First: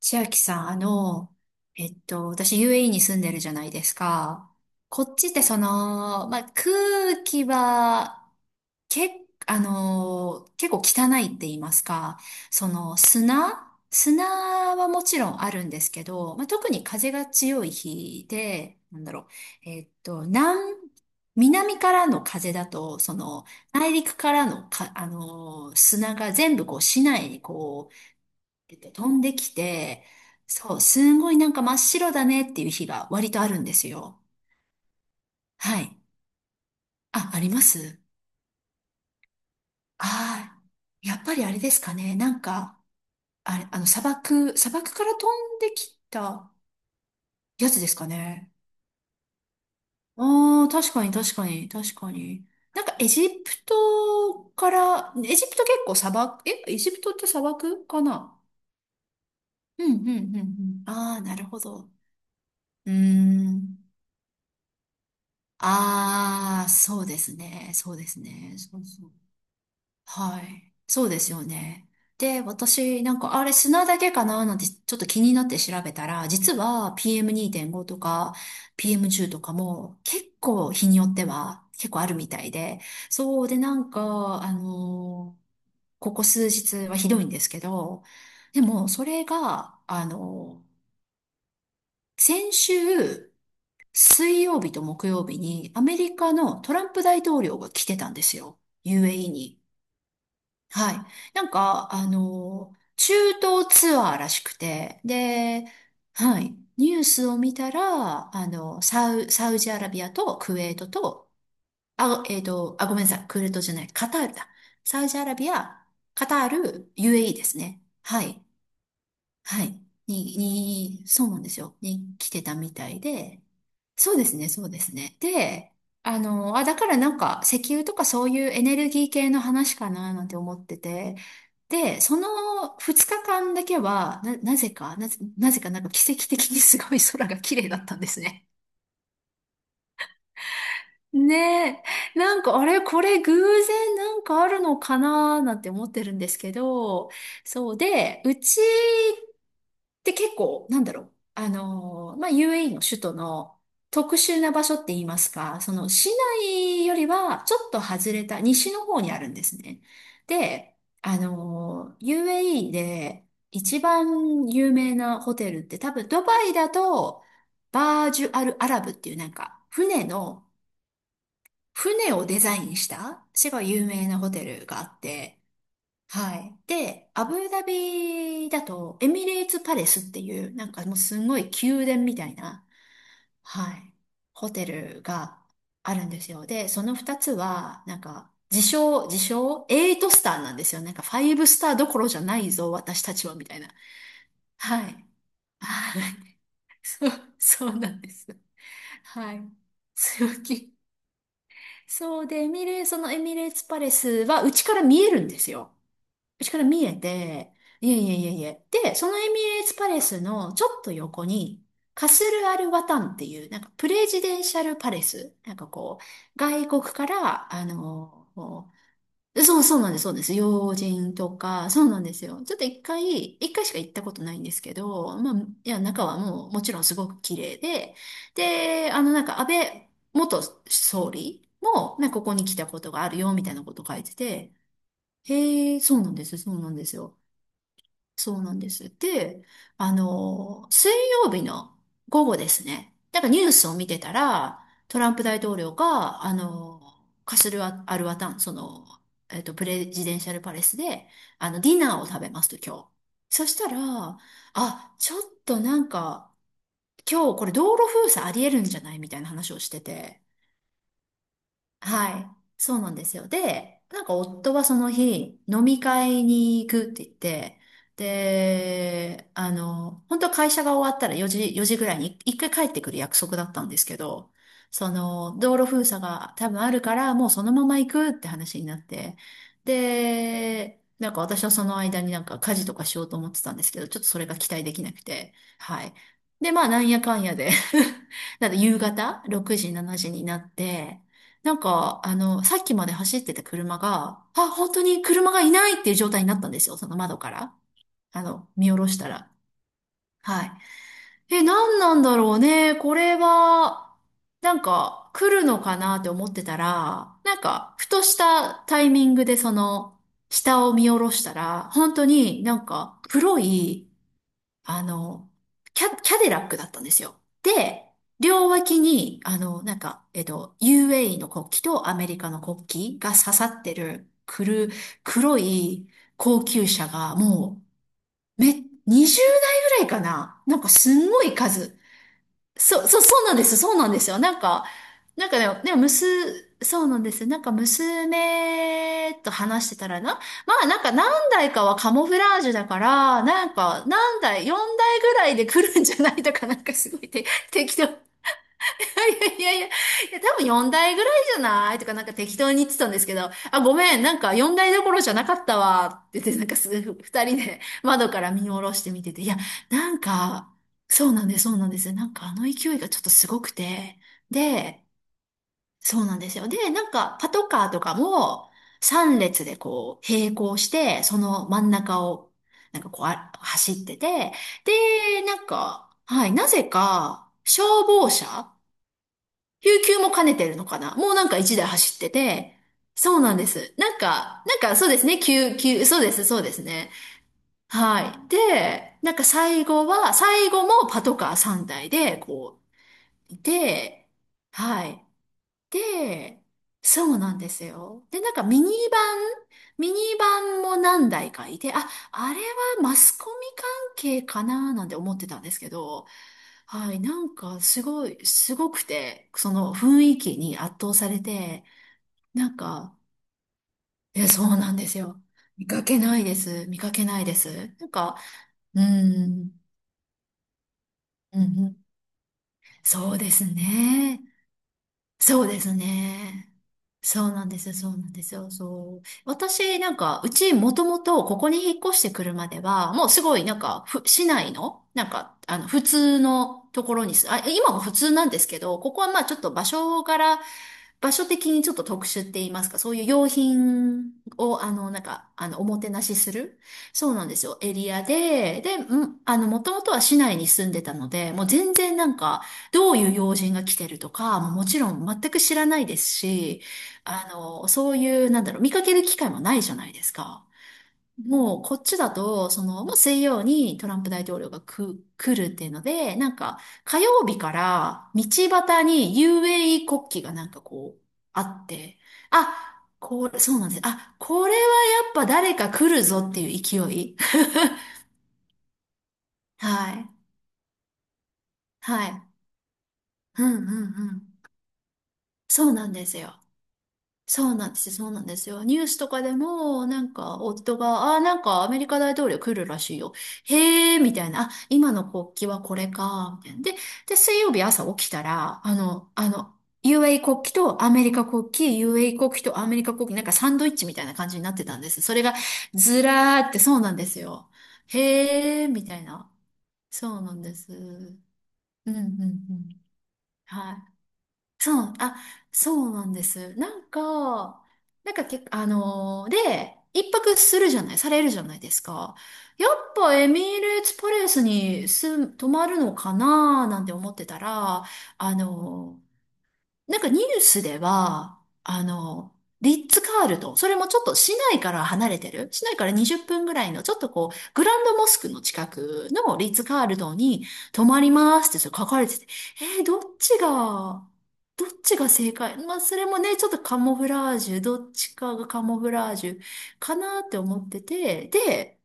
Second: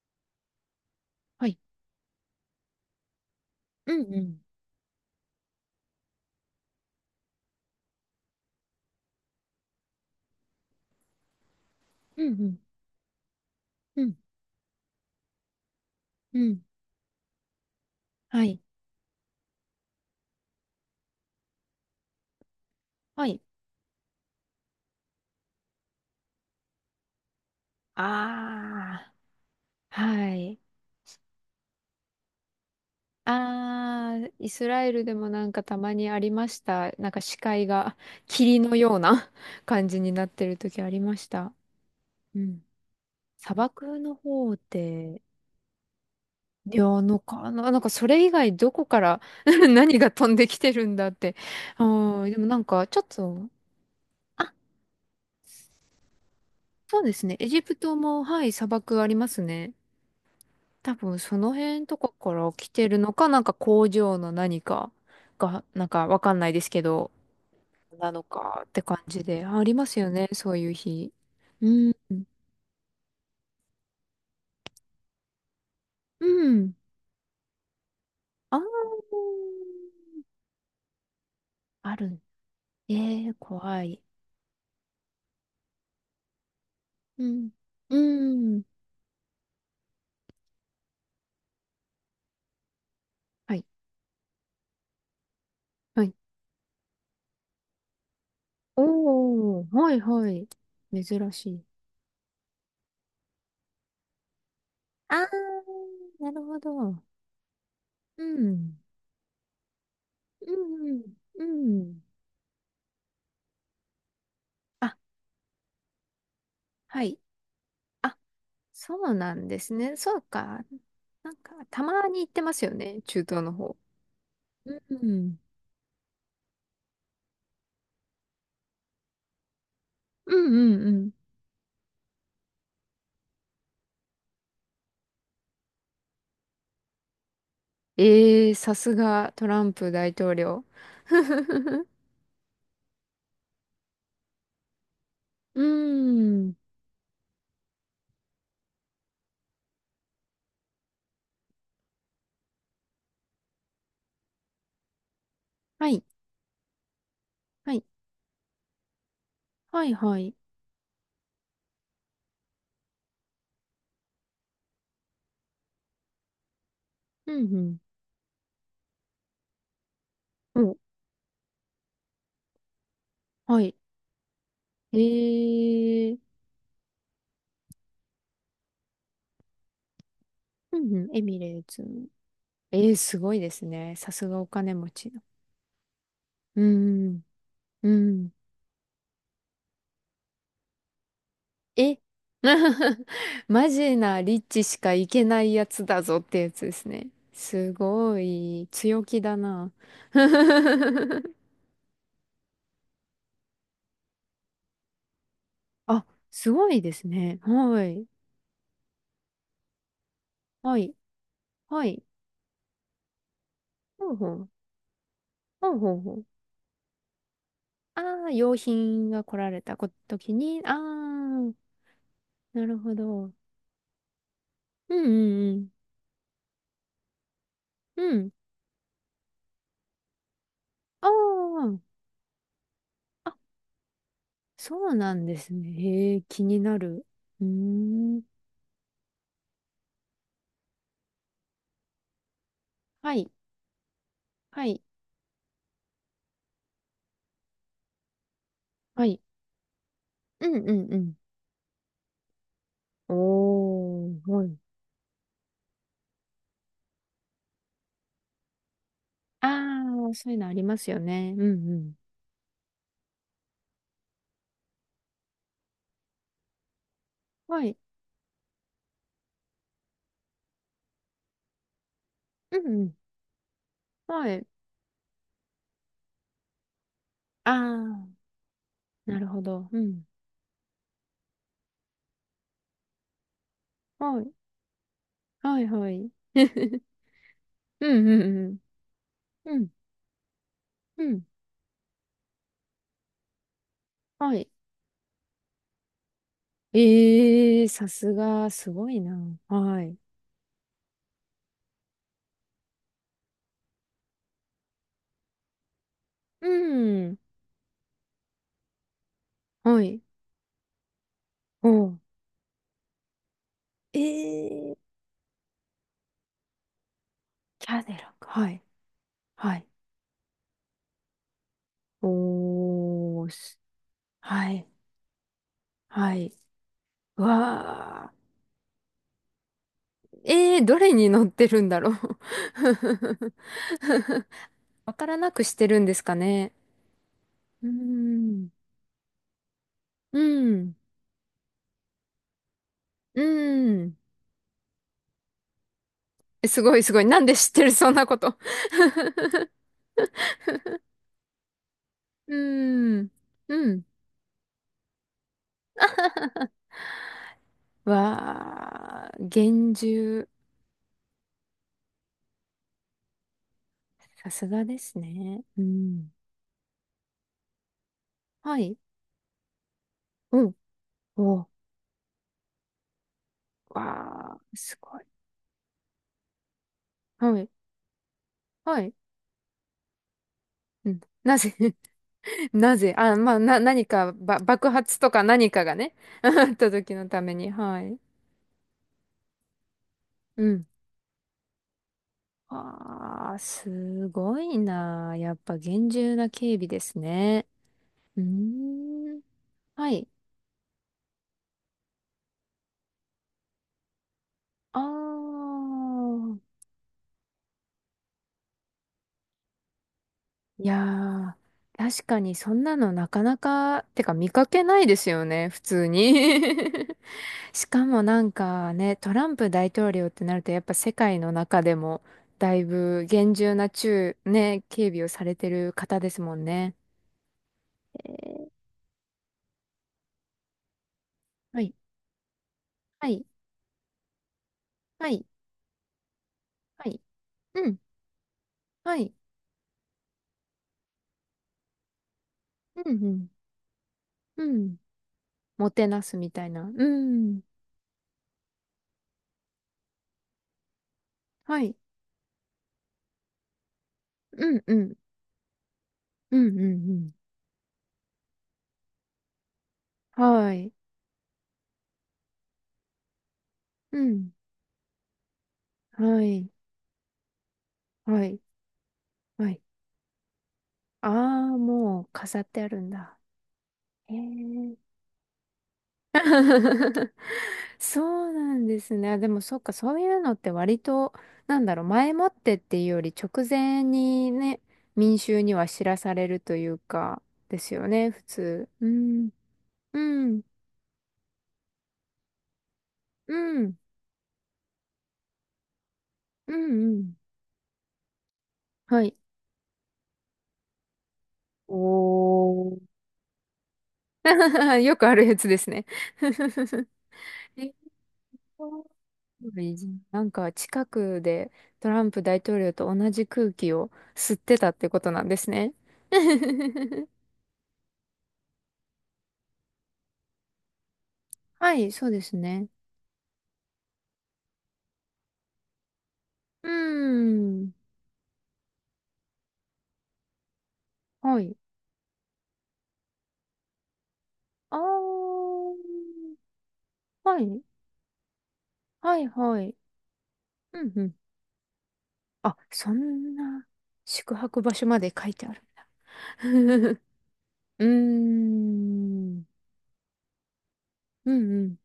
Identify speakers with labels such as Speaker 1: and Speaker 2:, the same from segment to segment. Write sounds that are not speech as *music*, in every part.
Speaker 1: 千秋さん、
Speaker 2: はい。
Speaker 1: 私 UAE に住んでるじゃないで
Speaker 2: う
Speaker 1: す
Speaker 2: んうん。
Speaker 1: か。こっちってまあ、空気は、け、あの、結構汚いって言いますか、
Speaker 2: うんうん。
Speaker 1: その砂
Speaker 2: うん
Speaker 1: 砂はもちろんあるんですけど、
Speaker 2: う
Speaker 1: まあ、
Speaker 2: ん。
Speaker 1: 特に風が強い日
Speaker 2: はい。
Speaker 1: で、なんだろう、えっと、南、南からの風だと、
Speaker 2: はい。
Speaker 1: 内陸からのか、砂が全部こう市内にこう、て言って飛
Speaker 2: あ
Speaker 1: んでき
Speaker 2: あ、
Speaker 1: て、
Speaker 2: はい。
Speaker 1: そう、すんごいなんか真っ白だねっていう日が割とあるんです
Speaker 2: あ
Speaker 1: よ。
Speaker 2: あ、イスラエルでもなんかた
Speaker 1: は
Speaker 2: ま
Speaker 1: い。
Speaker 2: にありました。なんか
Speaker 1: あ、
Speaker 2: 視
Speaker 1: ありま
Speaker 2: 界が
Speaker 1: す。
Speaker 2: *laughs* 霧のような *laughs* 感じになってる
Speaker 1: ああ、
Speaker 2: 時ありま
Speaker 1: やっ
Speaker 2: し
Speaker 1: ぱりあ
Speaker 2: た。
Speaker 1: れですかね。な
Speaker 2: う
Speaker 1: ん
Speaker 2: ん。
Speaker 1: か、
Speaker 2: 砂
Speaker 1: あれ、
Speaker 2: 漠の
Speaker 1: 砂
Speaker 2: 方
Speaker 1: 漠、砂漠から
Speaker 2: で、
Speaker 1: 飛んできた
Speaker 2: いや、のかな、
Speaker 1: や
Speaker 2: なん
Speaker 1: つで
Speaker 2: か
Speaker 1: す
Speaker 2: そ
Speaker 1: か
Speaker 2: れ以
Speaker 1: ね。
Speaker 2: 外どこから *laughs* 何が飛んでき
Speaker 1: ああ、
Speaker 2: てる
Speaker 1: 確
Speaker 2: ん
Speaker 1: か
Speaker 2: だ
Speaker 1: に
Speaker 2: って。
Speaker 1: 確かに確か
Speaker 2: ああ、でも
Speaker 1: に。
Speaker 2: なん
Speaker 1: なん
Speaker 2: か
Speaker 1: か
Speaker 2: ちょっ
Speaker 1: エジ
Speaker 2: と、
Speaker 1: プト
Speaker 2: あ、
Speaker 1: から、エジプト結構砂漠、エジ
Speaker 2: そ
Speaker 1: プ
Speaker 2: う
Speaker 1: ト
Speaker 2: で
Speaker 1: っ
Speaker 2: す
Speaker 1: て
Speaker 2: ね。
Speaker 1: 砂
Speaker 2: エジプ
Speaker 1: 漠
Speaker 2: ト
Speaker 1: か
Speaker 2: も、
Speaker 1: な。
Speaker 2: はい、砂漠ありますね。
Speaker 1: うんうんうんうん。
Speaker 2: 多
Speaker 1: あ
Speaker 2: 分
Speaker 1: あ、
Speaker 2: そ
Speaker 1: なる
Speaker 2: の
Speaker 1: ほど。
Speaker 2: 辺とかから来て
Speaker 1: うー
Speaker 2: るのか、なんか
Speaker 1: ん。
Speaker 2: 工場の何かが、なんかわかんないで
Speaker 1: ああ、
Speaker 2: すけ
Speaker 1: そう
Speaker 2: ど、
Speaker 1: ですね。そうで
Speaker 2: な
Speaker 1: す
Speaker 2: の
Speaker 1: ね。
Speaker 2: かっ
Speaker 1: そ
Speaker 2: て
Speaker 1: う
Speaker 2: 感
Speaker 1: そう。
Speaker 2: じで、あ、ありますよね、
Speaker 1: は
Speaker 2: そうい
Speaker 1: い。
Speaker 2: う
Speaker 1: そう
Speaker 2: 日。
Speaker 1: ですよね。
Speaker 2: うん。
Speaker 1: で、私、なんか、あれ砂だけかななんて、ちょっと気になって調べた
Speaker 2: う
Speaker 1: ら、実
Speaker 2: ん。
Speaker 1: は PM2.5 とか
Speaker 2: あー
Speaker 1: PM10 とかも結構日によっては結
Speaker 2: あ
Speaker 1: 構ある
Speaker 2: る。
Speaker 1: みたいで、
Speaker 2: えー、
Speaker 1: そうで、な
Speaker 2: 怖
Speaker 1: ん
Speaker 2: い。
Speaker 1: か、ここ数日はひどい
Speaker 2: う
Speaker 1: んです
Speaker 2: ん。
Speaker 1: け
Speaker 2: う
Speaker 1: ど、で
Speaker 2: ん。
Speaker 1: も、それが、先週、
Speaker 2: はい。
Speaker 1: 水曜日と木曜日にアメ
Speaker 2: はい。
Speaker 1: リカのトランプ大統領が来てたんですよ。UAE に。
Speaker 2: おー、はい、はい。
Speaker 1: はい。
Speaker 2: 珍
Speaker 1: な
Speaker 2: し
Speaker 1: ん
Speaker 2: い。
Speaker 1: か、中東ツアーらしくて、
Speaker 2: あー、
Speaker 1: で、
Speaker 2: な
Speaker 1: は
Speaker 2: る
Speaker 1: い。
Speaker 2: ほ
Speaker 1: ニュ
Speaker 2: ど。
Speaker 1: ースを見た
Speaker 2: う
Speaker 1: ら、
Speaker 2: ん。
Speaker 1: サウジアラビアと
Speaker 2: う
Speaker 1: クウェート
Speaker 2: ん、
Speaker 1: と、
Speaker 2: うん。うん。
Speaker 1: あ、あ、ごめんなさい。クウェートじゃない。カタールだ。
Speaker 2: あ、
Speaker 1: サウジアラビア、カタール、
Speaker 2: はい。
Speaker 1: UAE ですね。
Speaker 2: あ、
Speaker 1: はい。
Speaker 2: そうなんで
Speaker 1: は
Speaker 2: す
Speaker 1: い。
Speaker 2: ね。そう
Speaker 1: に、
Speaker 2: か。
Speaker 1: に、そう
Speaker 2: なん
Speaker 1: なんで
Speaker 2: か、
Speaker 1: すよ。
Speaker 2: たま
Speaker 1: に
Speaker 2: に行
Speaker 1: 来
Speaker 2: って
Speaker 1: て
Speaker 2: ま
Speaker 1: た
Speaker 2: すよ
Speaker 1: みたい
Speaker 2: ね、中
Speaker 1: で。
Speaker 2: 東の方。
Speaker 1: そうですね、そうです
Speaker 2: う
Speaker 1: ね。
Speaker 2: ん。
Speaker 1: で、あ、だからなんか石油とかそういうエネルギー系の話かななん
Speaker 2: う
Speaker 1: て思っ
Speaker 2: んう
Speaker 1: て
Speaker 2: んうん。
Speaker 1: て。で、その2日間だけは、なぜかなんか奇跡的にすごい空が綺麗だったんですね。
Speaker 2: ええー、さすがトランプ大統領。*laughs*
Speaker 1: ねえ、なんかあれ、これ偶然なんかあるのかなーな
Speaker 2: う
Speaker 1: ん
Speaker 2: ー
Speaker 1: て思ってるんですけ
Speaker 2: ん。
Speaker 1: ど、そうで、うちで、結構、なんだろう。まあ、UAE の首都の特殊な場所って言いますか、そ
Speaker 2: は
Speaker 1: の
Speaker 2: い。
Speaker 1: 市内よりはちょっ
Speaker 2: は
Speaker 1: と
Speaker 2: い。
Speaker 1: 外れた西の方にあるんですね。
Speaker 2: はいはい。
Speaker 1: で、UAE で一番有名なホテルって多分ドバイだと
Speaker 2: うん
Speaker 1: バージュアルアラブっていうなんか
Speaker 2: うん。
Speaker 1: 船をデザインした、す
Speaker 2: お、は
Speaker 1: ごい
Speaker 2: い。
Speaker 1: 有名なホテルがあ
Speaker 2: え
Speaker 1: って、
Speaker 2: えー。
Speaker 1: はい。で、アブダビだと、エミレーツパレスっていう、なん
Speaker 2: う
Speaker 1: か
Speaker 2: ん
Speaker 1: もう
Speaker 2: うん。
Speaker 1: す
Speaker 2: エ
Speaker 1: んご
Speaker 2: ミ
Speaker 1: い
Speaker 2: レーツ。
Speaker 1: 宮殿みたいな、
Speaker 2: ええー、すごいです
Speaker 1: はい、
Speaker 2: ね。さすがお
Speaker 1: ホテ
Speaker 2: 金持
Speaker 1: ル
Speaker 2: ちの。
Speaker 1: があるんですよ。
Speaker 2: うー
Speaker 1: で、その二
Speaker 2: ん。
Speaker 1: つは、
Speaker 2: う
Speaker 1: なん
Speaker 2: ん。
Speaker 1: か、自称、エイトスターなんですよ。なんか、ファイブスターど
Speaker 2: え
Speaker 1: ころじゃないぞ、私
Speaker 2: *laughs*
Speaker 1: たちは、みたい
Speaker 2: マ
Speaker 1: な。
Speaker 2: ジなリッチし
Speaker 1: は
Speaker 2: か
Speaker 1: い。
Speaker 2: 行けない
Speaker 1: *laughs*
Speaker 2: やつ
Speaker 1: は
Speaker 2: だぞっ
Speaker 1: い。
Speaker 2: てやつです
Speaker 1: そ
Speaker 2: ね。
Speaker 1: う、そ
Speaker 2: す
Speaker 1: うなんで
Speaker 2: ご
Speaker 1: す。
Speaker 2: い、強気
Speaker 1: は
Speaker 2: だ
Speaker 1: い。
Speaker 2: な。
Speaker 1: 強
Speaker 2: *laughs*
Speaker 1: 気。そうで、エミレ、そのエミレーツパレスは、うちから見えるんですよ。
Speaker 2: あ、
Speaker 1: うち
Speaker 2: す
Speaker 1: から
Speaker 2: ごい
Speaker 1: 見
Speaker 2: で
Speaker 1: え
Speaker 2: すね。
Speaker 1: て、
Speaker 2: は
Speaker 1: いえ
Speaker 2: い。
Speaker 1: いえいえいえ。で、そのエミレーツパレスのちょ
Speaker 2: は
Speaker 1: っと
Speaker 2: い。
Speaker 1: 横に、
Speaker 2: はい。
Speaker 1: カスル・アル・ワタンっていう、なんかプレ
Speaker 2: ほう
Speaker 1: ジ
Speaker 2: ほ
Speaker 1: デン
Speaker 2: う。
Speaker 1: シャル・パレス。なんか
Speaker 2: ほうほ
Speaker 1: こ
Speaker 2: うほう。
Speaker 1: う、外国から、
Speaker 2: ああ、用
Speaker 1: こ
Speaker 2: 品が来
Speaker 1: う
Speaker 2: ら
Speaker 1: そ
Speaker 2: れ
Speaker 1: う、
Speaker 2: た
Speaker 1: そう
Speaker 2: こ
Speaker 1: なんです、そうで
Speaker 2: 時
Speaker 1: す。
Speaker 2: に、あ
Speaker 1: 要人と
Speaker 2: あ、
Speaker 1: か、そうなんですよ。ちょっと
Speaker 2: なる
Speaker 1: 一
Speaker 2: ほど。
Speaker 1: 回、一回しか行ったことないんですけ
Speaker 2: う
Speaker 1: ど、まあ、
Speaker 2: んうん
Speaker 1: いや、中はもう、もちろんすごく綺麗で、
Speaker 2: うん。うん。
Speaker 1: で、なんか安倍元総理
Speaker 2: あ
Speaker 1: も、なんかここに来たことがある
Speaker 2: あ、
Speaker 1: よ、
Speaker 2: あ、
Speaker 1: みたいなこと書いてて、
Speaker 2: そうなんですね。
Speaker 1: へえ、そうな
Speaker 2: へ
Speaker 1: ん
Speaker 2: え、
Speaker 1: です、
Speaker 2: 気
Speaker 1: そう
Speaker 2: に
Speaker 1: なん
Speaker 2: な
Speaker 1: です
Speaker 2: る。
Speaker 1: よ。
Speaker 2: うーん。
Speaker 1: そうなんです。で、水曜日の午後ですね。
Speaker 2: は
Speaker 1: なんか
Speaker 2: い。
Speaker 1: ニュースを見てたら、
Speaker 2: はい。
Speaker 1: トランプ大統領が、カスルア、アルワタン、
Speaker 2: はい。
Speaker 1: プレジデンシャル
Speaker 2: う
Speaker 1: パ
Speaker 2: ん
Speaker 1: レ
Speaker 2: う
Speaker 1: ス
Speaker 2: んう
Speaker 1: で、
Speaker 2: ん。
Speaker 1: ディナーを食べますと、今日。そした
Speaker 2: お
Speaker 1: ら、
Speaker 2: ー、はい。
Speaker 1: あ、ちょっとなんか、今日これ道路封鎖ありえるんじゃないみたいな話をし
Speaker 2: あ
Speaker 1: て
Speaker 2: あ、
Speaker 1: て。
Speaker 2: そういうのありますよね。うんうん。
Speaker 1: はい。そうなんですよ。で、なんか夫はその日、飲み会に行くって言って、
Speaker 2: はい。
Speaker 1: で、本当は会社が終わったら4時ぐらいに一回
Speaker 2: うん
Speaker 1: 帰って
Speaker 2: う
Speaker 1: く
Speaker 2: ん。
Speaker 1: る約束だったんですけ
Speaker 2: は
Speaker 1: ど、
Speaker 2: い。
Speaker 1: 道路封鎖が多分あるから、もうそ
Speaker 2: あ
Speaker 1: のまま行
Speaker 2: あ、
Speaker 1: くって話になって、
Speaker 2: なるほど。うん。
Speaker 1: で、なんか私はその間になんか家事とかしようと思ってたんですけど、ちょっとそ
Speaker 2: は
Speaker 1: れ
Speaker 2: い。
Speaker 1: が期待できなくて、
Speaker 2: はい
Speaker 1: は
Speaker 2: は
Speaker 1: い。
Speaker 2: い。
Speaker 1: で、まあ、な
Speaker 2: *laughs*
Speaker 1: んやかんやで
Speaker 2: う
Speaker 1: *laughs*
Speaker 2: んう
Speaker 1: なんか
Speaker 2: ん
Speaker 1: 夕方
Speaker 2: うん。
Speaker 1: 6
Speaker 2: う
Speaker 1: 時、
Speaker 2: ん。
Speaker 1: 7時になって、
Speaker 2: うん。
Speaker 1: なんか、さっきまで走ってた車が、
Speaker 2: はい。
Speaker 1: あ、本当に車がいないっていう状態になったんですよ。その窓から。
Speaker 2: ええー、さすが、す
Speaker 1: 見下ろ
Speaker 2: ご
Speaker 1: し
Speaker 2: い
Speaker 1: た
Speaker 2: な。
Speaker 1: ら。
Speaker 2: はい。
Speaker 1: はい。え、何なんだろうね。これは、なんか、来るのかなって思って
Speaker 2: う
Speaker 1: たら、
Speaker 2: ん。
Speaker 1: なんか、ふとしたタイミングで
Speaker 2: はい。
Speaker 1: 下を見下ろした
Speaker 2: お
Speaker 1: ら、本
Speaker 2: う。
Speaker 1: 当になんか、黒い
Speaker 2: ええー、
Speaker 1: あの、キャデラックだったんですよ。
Speaker 2: キャ
Speaker 1: で、
Speaker 2: デラック。
Speaker 1: 両
Speaker 2: はい。
Speaker 1: 脇に、
Speaker 2: はい。
Speaker 1: なんか、UAE の国旗とアメリカの国旗が
Speaker 2: おーし。
Speaker 1: 刺さ
Speaker 2: す
Speaker 1: ってる、
Speaker 2: はい。
Speaker 1: 黒い
Speaker 2: はい。
Speaker 1: 高級車が、も
Speaker 2: わあ。
Speaker 1: う、20台ぐらいかな
Speaker 2: え
Speaker 1: な
Speaker 2: え
Speaker 1: ん
Speaker 2: ー、
Speaker 1: か
Speaker 2: どれ
Speaker 1: すん
Speaker 2: に
Speaker 1: ご
Speaker 2: 乗っ
Speaker 1: い
Speaker 2: てるん
Speaker 1: 数。
Speaker 2: だろう。
Speaker 1: そう、そう、そう
Speaker 2: *laughs*
Speaker 1: なんです、そうなんですよ。なんか、
Speaker 2: わから
Speaker 1: なん
Speaker 2: な
Speaker 1: か
Speaker 2: くし
Speaker 1: ね、
Speaker 2: て
Speaker 1: でも、
Speaker 2: るんですかね。
Speaker 1: そうなんですよ。なんか
Speaker 2: うーん。
Speaker 1: 娘と話してたらな。
Speaker 2: う
Speaker 1: まあ
Speaker 2: ん。
Speaker 1: なんか何台かはカモフラージュだか
Speaker 2: う
Speaker 1: ら、なんか
Speaker 2: ん。
Speaker 1: 4台ぐらいで来るんじゃないとか、
Speaker 2: え、
Speaker 1: な
Speaker 2: す
Speaker 1: んか
Speaker 2: ごい
Speaker 1: す
Speaker 2: す
Speaker 1: ご
Speaker 2: ごい。
Speaker 1: い
Speaker 2: な
Speaker 1: て
Speaker 2: んで知ってる
Speaker 1: 適当。
Speaker 2: そんなこ
Speaker 1: *laughs*
Speaker 2: と。
Speaker 1: いやいやいやいや、多分4台ぐらいじゃないとか、なんか
Speaker 2: う
Speaker 1: 適当に言ってたんで
Speaker 2: ー
Speaker 1: す
Speaker 2: ん。
Speaker 1: けど、あ、
Speaker 2: う
Speaker 1: ご
Speaker 2: ん。
Speaker 1: めん、なんか4台どころじゃなかったわって言って、なんかす、2人で窓から見下ろして見
Speaker 2: わあ、
Speaker 1: てて、いや、
Speaker 2: 厳
Speaker 1: なん
Speaker 2: 重。
Speaker 1: か、そうなんです、そうなんです。なんかあの勢いがちょっとすごくて、
Speaker 2: さすがで
Speaker 1: で、
Speaker 2: すね。う
Speaker 1: そう
Speaker 2: ん。
Speaker 1: なんですよ。で、なんか、パトカーとかも、
Speaker 2: はい。
Speaker 1: 3列でこう、並
Speaker 2: うん。
Speaker 1: 行して、その
Speaker 2: お。
Speaker 1: 真ん中を、なんかこう、走ってて、
Speaker 2: わあ、すごい。
Speaker 1: で、なんか、はい、なぜか、
Speaker 2: はい。
Speaker 1: 消防車
Speaker 2: はい。
Speaker 1: 救急も兼ねてるのか
Speaker 2: う
Speaker 1: な
Speaker 2: ん。
Speaker 1: もうなん
Speaker 2: な
Speaker 1: か
Speaker 2: ぜ
Speaker 1: 1台走って
Speaker 2: *laughs*
Speaker 1: て、
Speaker 2: なぜあ、
Speaker 1: そう
Speaker 2: ま
Speaker 1: なん
Speaker 2: あ、
Speaker 1: で
Speaker 2: な、
Speaker 1: す。
Speaker 2: 何
Speaker 1: なん
Speaker 2: か、ば、
Speaker 1: か、なん
Speaker 2: 爆
Speaker 1: かそうで
Speaker 2: 発
Speaker 1: す
Speaker 2: と
Speaker 1: ね、
Speaker 2: か何
Speaker 1: 救
Speaker 2: かが
Speaker 1: 急、
Speaker 2: ね、
Speaker 1: そうで
Speaker 2: *laughs*
Speaker 1: す、
Speaker 2: あ
Speaker 1: そうで
Speaker 2: っ
Speaker 1: す
Speaker 2: た
Speaker 1: ね。
Speaker 2: 時のために。はい。
Speaker 1: はい。で、なんか最後は、
Speaker 2: う
Speaker 1: 最後
Speaker 2: ん。
Speaker 1: もパトカー3台で、こ
Speaker 2: わ
Speaker 1: う、い
Speaker 2: あ、す
Speaker 1: て、
Speaker 2: ごい
Speaker 1: はい。
Speaker 2: な。やっぱ厳重な
Speaker 1: で、
Speaker 2: 警備です
Speaker 1: そうなん
Speaker 2: ね。
Speaker 1: ですよ。
Speaker 2: う
Speaker 1: で、
Speaker 2: ー
Speaker 1: なんかミニバン、
Speaker 2: ん。
Speaker 1: ミ
Speaker 2: はい。
Speaker 1: ニバンも何台かいて、あ、あれはマスコミ関係かな
Speaker 2: あ
Speaker 1: なんて思ってたんですけど、
Speaker 2: あ。
Speaker 1: はい、なんかすごい、すごくて、その雰囲気に
Speaker 2: い
Speaker 1: 圧倒され
Speaker 2: や
Speaker 1: て、
Speaker 2: ー、確かに
Speaker 1: な
Speaker 2: そ
Speaker 1: ん
Speaker 2: んなの
Speaker 1: か、
Speaker 2: なかなか、てか見
Speaker 1: そ
Speaker 2: か
Speaker 1: う
Speaker 2: け
Speaker 1: なん
Speaker 2: ない
Speaker 1: で
Speaker 2: で
Speaker 1: す
Speaker 2: す
Speaker 1: よ。
Speaker 2: よね、普
Speaker 1: 見か
Speaker 2: 通
Speaker 1: け
Speaker 2: に。
Speaker 1: ないです。見か
Speaker 2: *laughs*
Speaker 1: けないで
Speaker 2: し
Speaker 1: す。
Speaker 2: か
Speaker 1: なん
Speaker 2: も
Speaker 1: か、
Speaker 2: なんか
Speaker 1: うー
Speaker 2: ね、トランプ
Speaker 1: ん、
Speaker 2: 大統領ってなるとやっぱ世界の
Speaker 1: うん、う
Speaker 2: 中で
Speaker 1: ん、
Speaker 2: もだいぶ
Speaker 1: そうで
Speaker 2: 厳
Speaker 1: す
Speaker 2: 重な中、
Speaker 1: ね。
Speaker 2: ね、警備をされ
Speaker 1: そう
Speaker 2: て
Speaker 1: で
Speaker 2: る
Speaker 1: す
Speaker 2: 方ですもん
Speaker 1: ね。
Speaker 2: ね。
Speaker 1: そうなんですよ、そうなん
Speaker 2: え
Speaker 1: です
Speaker 2: ー
Speaker 1: よ、そう。私、なんか、うち、もともと、ここに
Speaker 2: はい。
Speaker 1: 引っ越してくるまでは、も
Speaker 2: は
Speaker 1: うす
Speaker 2: い。
Speaker 1: ごい、なんか、市内の、な
Speaker 2: は
Speaker 1: ん
Speaker 2: い。
Speaker 1: か、あの、普通のと
Speaker 2: は
Speaker 1: こ
Speaker 2: い。
Speaker 1: ろにあ、
Speaker 2: う
Speaker 1: 今
Speaker 2: ん。
Speaker 1: も普通なんですけど、こ
Speaker 2: は
Speaker 1: こは
Speaker 2: い。
Speaker 1: まあ、ちょっと場所から、場所的にちょっと特殊って言いますか、そ
Speaker 2: う
Speaker 1: うい
Speaker 2: ん
Speaker 1: う
Speaker 2: う
Speaker 1: 用
Speaker 2: ん
Speaker 1: 品
Speaker 2: う
Speaker 1: を、あ
Speaker 2: ん。
Speaker 1: の、なんか、あの、お
Speaker 2: も
Speaker 1: も
Speaker 2: て
Speaker 1: て
Speaker 2: な
Speaker 1: な
Speaker 2: す
Speaker 1: し
Speaker 2: み
Speaker 1: す
Speaker 2: たい
Speaker 1: る、
Speaker 2: な。う
Speaker 1: そうなんで
Speaker 2: ん。
Speaker 1: すよ、エリアで、で、うん、あの、もともとは市内に住んでたので、もう
Speaker 2: は
Speaker 1: 全
Speaker 2: い。
Speaker 1: 然なんか、どういう要人が来てるとか、もう
Speaker 2: うん
Speaker 1: も
Speaker 2: う
Speaker 1: ちろ
Speaker 2: ん。
Speaker 1: ん全く知らないです
Speaker 2: うん
Speaker 1: し、
Speaker 2: うん
Speaker 1: あの、そういう、なんだろう、見かける機会もないじゃないです
Speaker 2: うん。
Speaker 1: か。
Speaker 2: はい。
Speaker 1: もう、こっちだと、その、もう水曜にトラ
Speaker 2: う
Speaker 1: ンプ大
Speaker 2: ん。
Speaker 1: 統領が来るっていうので、
Speaker 2: は
Speaker 1: なん
Speaker 2: い。
Speaker 1: か、火曜日から道
Speaker 2: はい。
Speaker 1: 端に
Speaker 2: はい。
Speaker 1: UAE 国旗がなんかこう、
Speaker 2: あ
Speaker 1: あ
Speaker 2: あ、
Speaker 1: って、
Speaker 2: もう飾ってある
Speaker 1: あ、
Speaker 2: んだ。
Speaker 1: これ、そうなんです。あ、
Speaker 2: へ
Speaker 1: これはや
Speaker 2: え。
Speaker 1: っぱ誰か来るぞっていう勢
Speaker 2: *laughs*
Speaker 1: い。
Speaker 2: そうなんですね。でもそ
Speaker 1: *laughs*
Speaker 2: っか、
Speaker 1: は
Speaker 2: そうい
Speaker 1: い。
Speaker 2: うのって割と、なんだろう、
Speaker 1: は
Speaker 2: 前
Speaker 1: い。
Speaker 2: もってっていうより
Speaker 1: う
Speaker 2: 直
Speaker 1: んうん
Speaker 2: 前
Speaker 1: うん。
Speaker 2: にね、民衆に
Speaker 1: そ
Speaker 2: は
Speaker 1: う
Speaker 2: 知
Speaker 1: なん
Speaker 2: ら
Speaker 1: で
Speaker 2: さ
Speaker 1: す
Speaker 2: れる
Speaker 1: よ。
Speaker 2: というか、
Speaker 1: そう
Speaker 2: で
Speaker 1: なん
Speaker 2: す
Speaker 1: で
Speaker 2: よ
Speaker 1: すよ、そ
Speaker 2: ね、
Speaker 1: うな
Speaker 2: 普
Speaker 1: んですよ。
Speaker 2: 通。
Speaker 1: ニュ
Speaker 2: う
Speaker 1: ースとか
Speaker 2: ん。
Speaker 1: でも、
Speaker 2: う
Speaker 1: なんか、
Speaker 2: ん。
Speaker 1: 夫が、あーなんかアメリカ大統領来るらしいよ。
Speaker 2: うん。
Speaker 1: へーみたいな、あ、今の国旗はこれか、みた
Speaker 2: う
Speaker 1: いな。で、
Speaker 2: ん。う
Speaker 1: で、
Speaker 2: ん。
Speaker 1: 水曜日朝起きたら、あ
Speaker 2: は
Speaker 1: の、
Speaker 2: い。
Speaker 1: あの、u a 国旗とアメリカ国旗、
Speaker 2: お
Speaker 1: u a 国旗とアメリ
Speaker 2: ー
Speaker 1: カ国旗、なんかサンドイッチみたいな感じになってた
Speaker 2: *laughs*
Speaker 1: んで
Speaker 2: よ
Speaker 1: す。
Speaker 2: く
Speaker 1: そ
Speaker 2: あ
Speaker 1: れ
Speaker 2: る
Speaker 1: が、
Speaker 2: やつですね。
Speaker 1: ずらーってそうなん
Speaker 2: *laughs*
Speaker 1: ですよ。
Speaker 2: え、
Speaker 1: へーみたいな。そう
Speaker 2: なん
Speaker 1: なん
Speaker 2: か
Speaker 1: です。う
Speaker 2: 近く
Speaker 1: ん、
Speaker 2: でト
Speaker 1: うん、う
Speaker 2: ランプ大統領
Speaker 1: ん。
Speaker 2: と同じ空気
Speaker 1: は
Speaker 2: を
Speaker 1: い。
Speaker 2: 吸ってた
Speaker 1: そ
Speaker 2: って
Speaker 1: う、
Speaker 2: こと
Speaker 1: あ、
Speaker 2: なんです
Speaker 1: そ
Speaker 2: ね。
Speaker 1: うなんです。なん
Speaker 2: *laughs*
Speaker 1: か、なんかけあのーで、一泊するじゃない、されるじゃないで
Speaker 2: は
Speaker 1: す
Speaker 2: い、そう
Speaker 1: か。
Speaker 2: です
Speaker 1: や
Speaker 2: ね。
Speaker 1: っぱエミレーツパレスに泊まるのかな
Speaker 2: うー
Speaker 1: ーなんて思ってた
Speaker 2: ん。
Speaker 1: ら、あのーなんかニュースで
Speaker 2: は
Speaker 1: は、
Speaker 2: い。
Speaker 1: あの、リッツ・カールトン、それもちょっと市内か
Speaker 2: あ
Speaker 1: ら離れてる、市内から20
Speaker 2: ー。
Speaker 1: 分ぐらいの、ちょっとこう、
Speaker 2: はい。
Speaker 1: グランドモスクの近く
Speaker 2: はい、
Speaker 1: のリッ
Speaker 2: は
Speaker 1: ツ・
Speaker 2: い。
Speaker 1: カールトンに泊
Speaker 2: うん
Speaker 1: ま
Speaker 2: う
Speaker 1: り
Speaker 2: ん。
Speaker 1: ますってそれ書かれてて、
Speaker 2: あ、そ
Speaker 1: どっ
Speaker 2: ん
Speaker 1: ち
Speaker 2: な
Speaker 1: が、
Speaker 2: 宿泊
Speaker 1: どっ
Speaker 2: 場所
Speaker 1: ち
Speaker 2: ま
Speaker 1: が
Speaker 2: で書
Speaker 1: 正
Speaker 2: いてあ
Speaker 1: 解
Speaker 2: るん
Speaker 1: まあ、
Speaker 2: だ。
Speaker 1: それもね、ちょっとカモフ
Speaker 2: *laughs*
Speaker 1: ラージュ、ど
Speaker 2: うー
Speaker 1: っちかがカモフラージュ
Speaker 2: ん。
Speaker 1: かなって思ってて、
Speaker 2: うんうん。
Speaker 1: で、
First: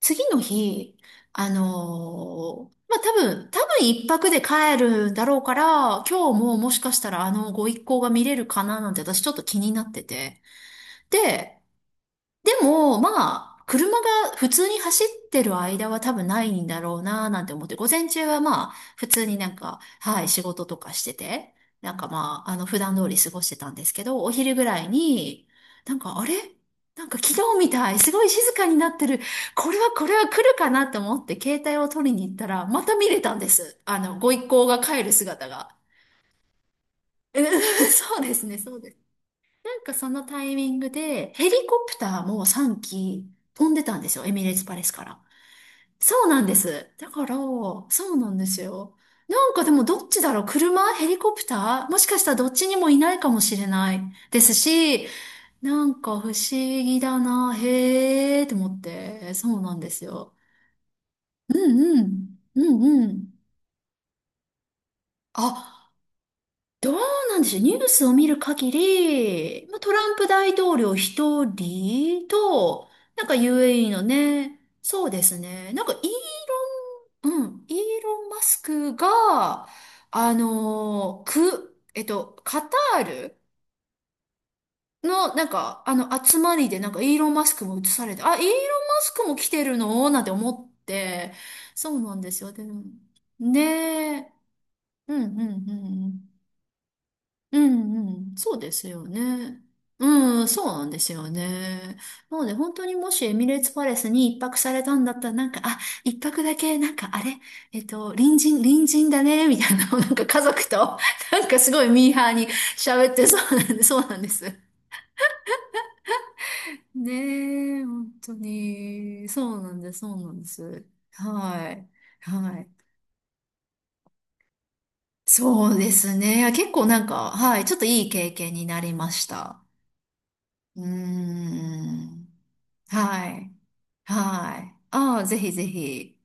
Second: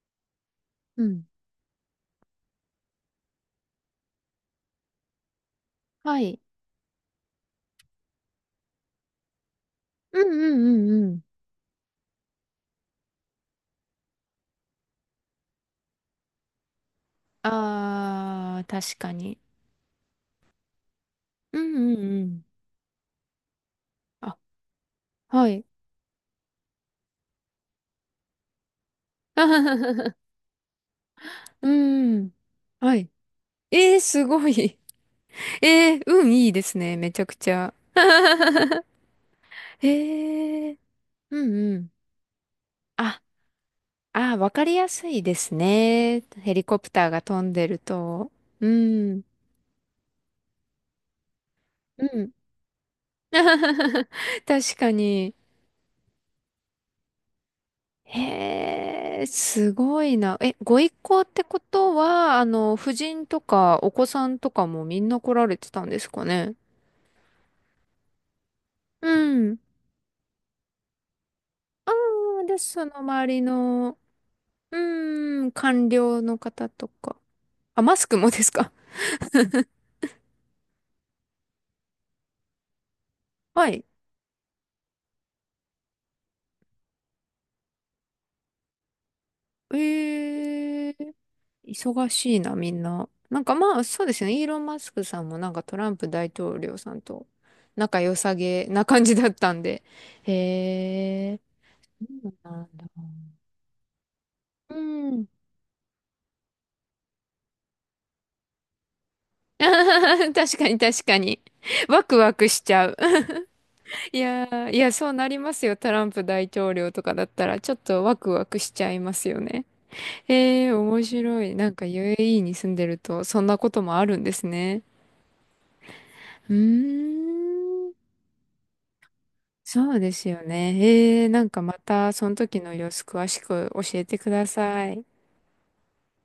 Speaker 1: 次の日、
Speaker 2: うん。
Speaker 1: まあ、多分一泊で帰るだろうから、
Speaker 2: は
Speaker 1: 今
Speaker 2: い。
Speaker 1: 日ももしかしたらあのご一行が見れるかななんて私ちょっと気になって
Speaker 2: うんう
Speaker 1: て。
Speaker 2: んうんうん。
Speaker 1: で、でも、まあ、車が普通に走ってる間は多分ないんだろうなーなんて思って、午前中は
Speaker 2: ああ、
Speaker 1: まあ、
Speaker 2: 確
Speaker 1: 普
Speaker 2: か
Speaker 1: 通に
Speaker 2: に。
Speaker 1: なんか、はい、仕事とかしてて、
Speaker 2: うん
Speaker 1: な
Speaker 2: う
Speaker 1: んか
Speaker 2: んう
Speaker 1: ま
Speaker 2: ん。
Speaker 1: あ、あの、普段通り過ごしてたんですけど、お
Speaker 2: あ、
Speaker 1: 昼ぐらいに、
Speaker 2: はい。
Speaker 1: なんか、あれなんか昨日みたい、すごい静かになってる。これはこ
Speaker 2: *laughs*
Speaker 1: れは来るかなと思って、携
Speaker 2: う
Speaker 1: 帯を取りに
Speaker 2: ん。
Speaker 1: 行ったら、また
Speaker 2: は
Speaker 1: 見
Speaker 2: い。
Speaker 1: れたんです。
Speaker 2: え
Speaker 1: あ
Speaker 2: ー、
Speaker 1: の、
Speaker 2: す
Speaker 1: ご
Speaker 2: ご
Speaker 1: 一行
Speaker 2: い。
Speaker 1: が帰る姿
Speaker 2: *laughs*
Speaker 1: が。
Speaker 2: えー、運いいですね。めちゃく
Speaker 1: え
Speaker 2: ちゃ。
Speaker 1: *laughs* そうですね、そうです。な
Speaker 2: *laughs*
Speaker 1: ん
Speaker 2: え
Speaker 1: かそのタイミ
Speaker 2: ー、
Speaker 1: ングで、
Speaker 2: う
Speaker 1: ヘリ
Speaker 2: んう
Speaker 1: コ
Speaker 2: ん。
Speaker 1: プターも3
Speaker 2: あ、
Speaker 1: 機飛んでたんですよ。エ
Speaker 2: あー、
Speaker 1: ミ
Speaker 2: わ
Speaker 1: レー
Speaker 2: か
Speaker 1: ツ
Speaker 2: り
Speaker 1: パレ
Speaker 2: や
Speaker 1: スか
Speaker 2: す
Speaker 1: ら。
Speaker 2: いですね。
Speaker 1: そうなん
Speaker 2: ヘ
Speaker 1: で
Speaker 2: リコプ
Speaker 1: す。
Speaker 2: ター
Speaker 1: だ
Speaker 2: が
Speaker 1: から、
Speaker 2: 飛んでる
Speaker 1: そうな
Speaker 2: と。
Speaker 1: んです
Speaker 2: う
Speaker 1: よ。
Speaker 2: ん。
Speaker 1: なんかでもどっちだろう車ヘリコプターも
Speaker 2: う
Speaker 1: しかし
Speaker 2: ん。
Speaker 1: たらどっちにもいないかもしれ
Speaker 2: *laughs*
Speaker 1: ないです
Speaker 2: 確か
Speaker 1: し、
Speaker 2: に。
Speaker 1: なんか不思議だな。へーって思っ
Speaker 2: へえ、
Speaker 1: て。そう
Speaker 2: す
Speaker 1: なんで
Speaker 2: ご
Speaker 1: す
Speaker 2: い
Speaker 1: よ。
Speaker 2: な。え、ご一行って
Speaker 1: う
Speaker 2: こ
Speaker 1: ん
Speaker 2: と
Speaker 1: う
Speaker 2: は、
Speaker 1: ん。
Speaker 2: あ
Speaker 1: う
Speaker 2: の、夫
Speaker 1: んう
Speaker 2: 人
Speaker 1: ん。
Speaker 2: とかお子さんとかもみんな来られてた
Speaker 1: あ、
Speaker 2: んですかね。
Speaker 1: どうなんでしょう。ニュースを見る限
Speaker 2: うん。
Speaker 1: り、まあ、トランプ大統領一
Speaker 2: あ
Speaker 1: 人
Speaker 2: あ、で、そ
Speaker 1: と、
Speaker 2: の
Speaker 1: な
Speaker 2: 周
Speaker 1: んか
Speaker 2: り
Speaker 1: UAE
Speaker 2: の、
Speaker 1: のね、
Speaker 2: う
Speaker 1: そうです
Speaker 2: ーん、
Speaker 1: ね。なん
Speaker 2: 官
Speaker 1: かイー
Speaker 2: 僚の方とか。
Speaker 1: ロン、うん、イー
Speaker 2: あ、マスク
Speaker 1: ロン・
Speaker 2: も
Speaker 1: マ
Speaker 2: です
Speaker 1: ス
Speaker 2: か。
Speaker 1: クが、あのーく、えっと、カタール
Speaker 2: *laughs* はい。
Speaker 1: の、なんか、あの、集まりで、なんかイーロン・マスクも映されて、あ、イーロン・マスクも来てるのなんて思っ
Speaker 2: ええ、
Speaker 1: て、そう
Speaker 2: 忙
Speaker 1: なんで
Speaker 2: しい
Speaker 1: すよ。
Speaker 2: な、
Speaker 1: で
Speaker 2: みん
Speaker 1: も、
Speaker 2: な。なんかまあ、そうで
Speaker 1: ね
Speaker 2: す
Speaker 1: え。
Speaker 2: ね。イーロン・マスク
Speaker 1: う
Speaker 2: さ
Speaker 1: ん、
Speaker 2: んも
Speaker 1: う
Speaker 2: なんか
Speaker 1: ん、
Speaker 2: トランプ
Speaker 1: う
Speaker 2: 大
Speaker 1: ん。
Speaker 2: 統領さんと
Speaker 1: う
Speaker 2: 仲良
Speaker 1: んう
Speaker 2: さ
Speaker 1: ん、そう
Speaker 2: げ
Speaker 1: で
Speaker 2: な
Speaker 1: す
Speaker 2: 感
Speaker 1: よ
Speaker 2: じだったん
Speaker 1: ね。
Speaker 2: で。
Speaker 1: うん、そう
Speaker 2: へ
Speaker 1: なんですよ
Speaker 2: え、
Speaker 1: ね。
Speaker 2: そう
Speaker 1: なので、
Speaker 2: なん
Speaker 1: 本当
Speaker 2: だ。
Speaker 1: にもしエミレーツパレスに一泊さ
Speaker 2: う
Speaker 1: れたんだっ
Speaker 2: ん。
Speaker 1: たら、なんか、あ、一泊だけ、なんか、あれ、隣人だね、
Speaker 2: *laughs*
Speaker 1: み
Speaker 2: あ
Speaker 1: たいな、なん
Speaker 2: はは
Speaker 1: か家
Speaker 2: 確か
Speaker 1: 族と、
Speaker 2: に確か
Speaker 1: *laughs*
Speaker 2: に。
Speaker 1: なんかすごい
Speaker 2: ワ
Speaker 1: ミー
Speaker 2: ク
Speaker 1: ハ
Speaker 2: ワ
Speaker 1: ーに
Speaker 2: クしちゃう。
Speaker 1: 喋って、そうなんです、そう
Speaker 2: *laughs*
Speaker 1: な
Speaker 2: い
Speaker 1: んで
Speaker 2: や
Speaker 1: す。
Speaker 2: ー、いや、そうなりますよ。トランプ大統領とかだったら、ちょっ
Speaker 1: ねえ、
Speaker 2: と
Speaker 1: 本
Speaker 2: ワク
Speaker 1: 当
Speaker 2: ワクしちゃいます
Speaker 1: に、
Speaker 2: よ
Speaker 1: そう
Speaker 2: ね。
Speaker 1: なんです、そうなんで
Speaker 2: えー、
Speaker 1: す。
Speaker 2: 面白い。な
Speaker 1: は
Speaker 2: んか
Speaker 1: い、
Speaker 2: UAE に
Speaker 1: は
Speaker 2: 住んで
Speaker 1: い。
Speaker 2: ると、そんなこともあるんですね。
Speaker 1: そうですね。
Speaker 2: う
Speaker 1: 結構なんか、はい、ちょっと
Speaker 2: ーん。
Speaker 1: いい経験になりました。
Speaker 2: そうですよ
Speaker 1: う
Speaker 2: ね。えー、な
Speaker 1: ー
Speaker 2: んかまた、そ
Speaker 1: ん。
Speaker 2: の時の様子詳
Speaker 1: は
Speaker 2: し
Speaker 1: い。
Speaker 2: く教えてくだ
Speaker 1: はい。
Speaker 2: さい。
Speaker 1: ああ、ぜひぜひ。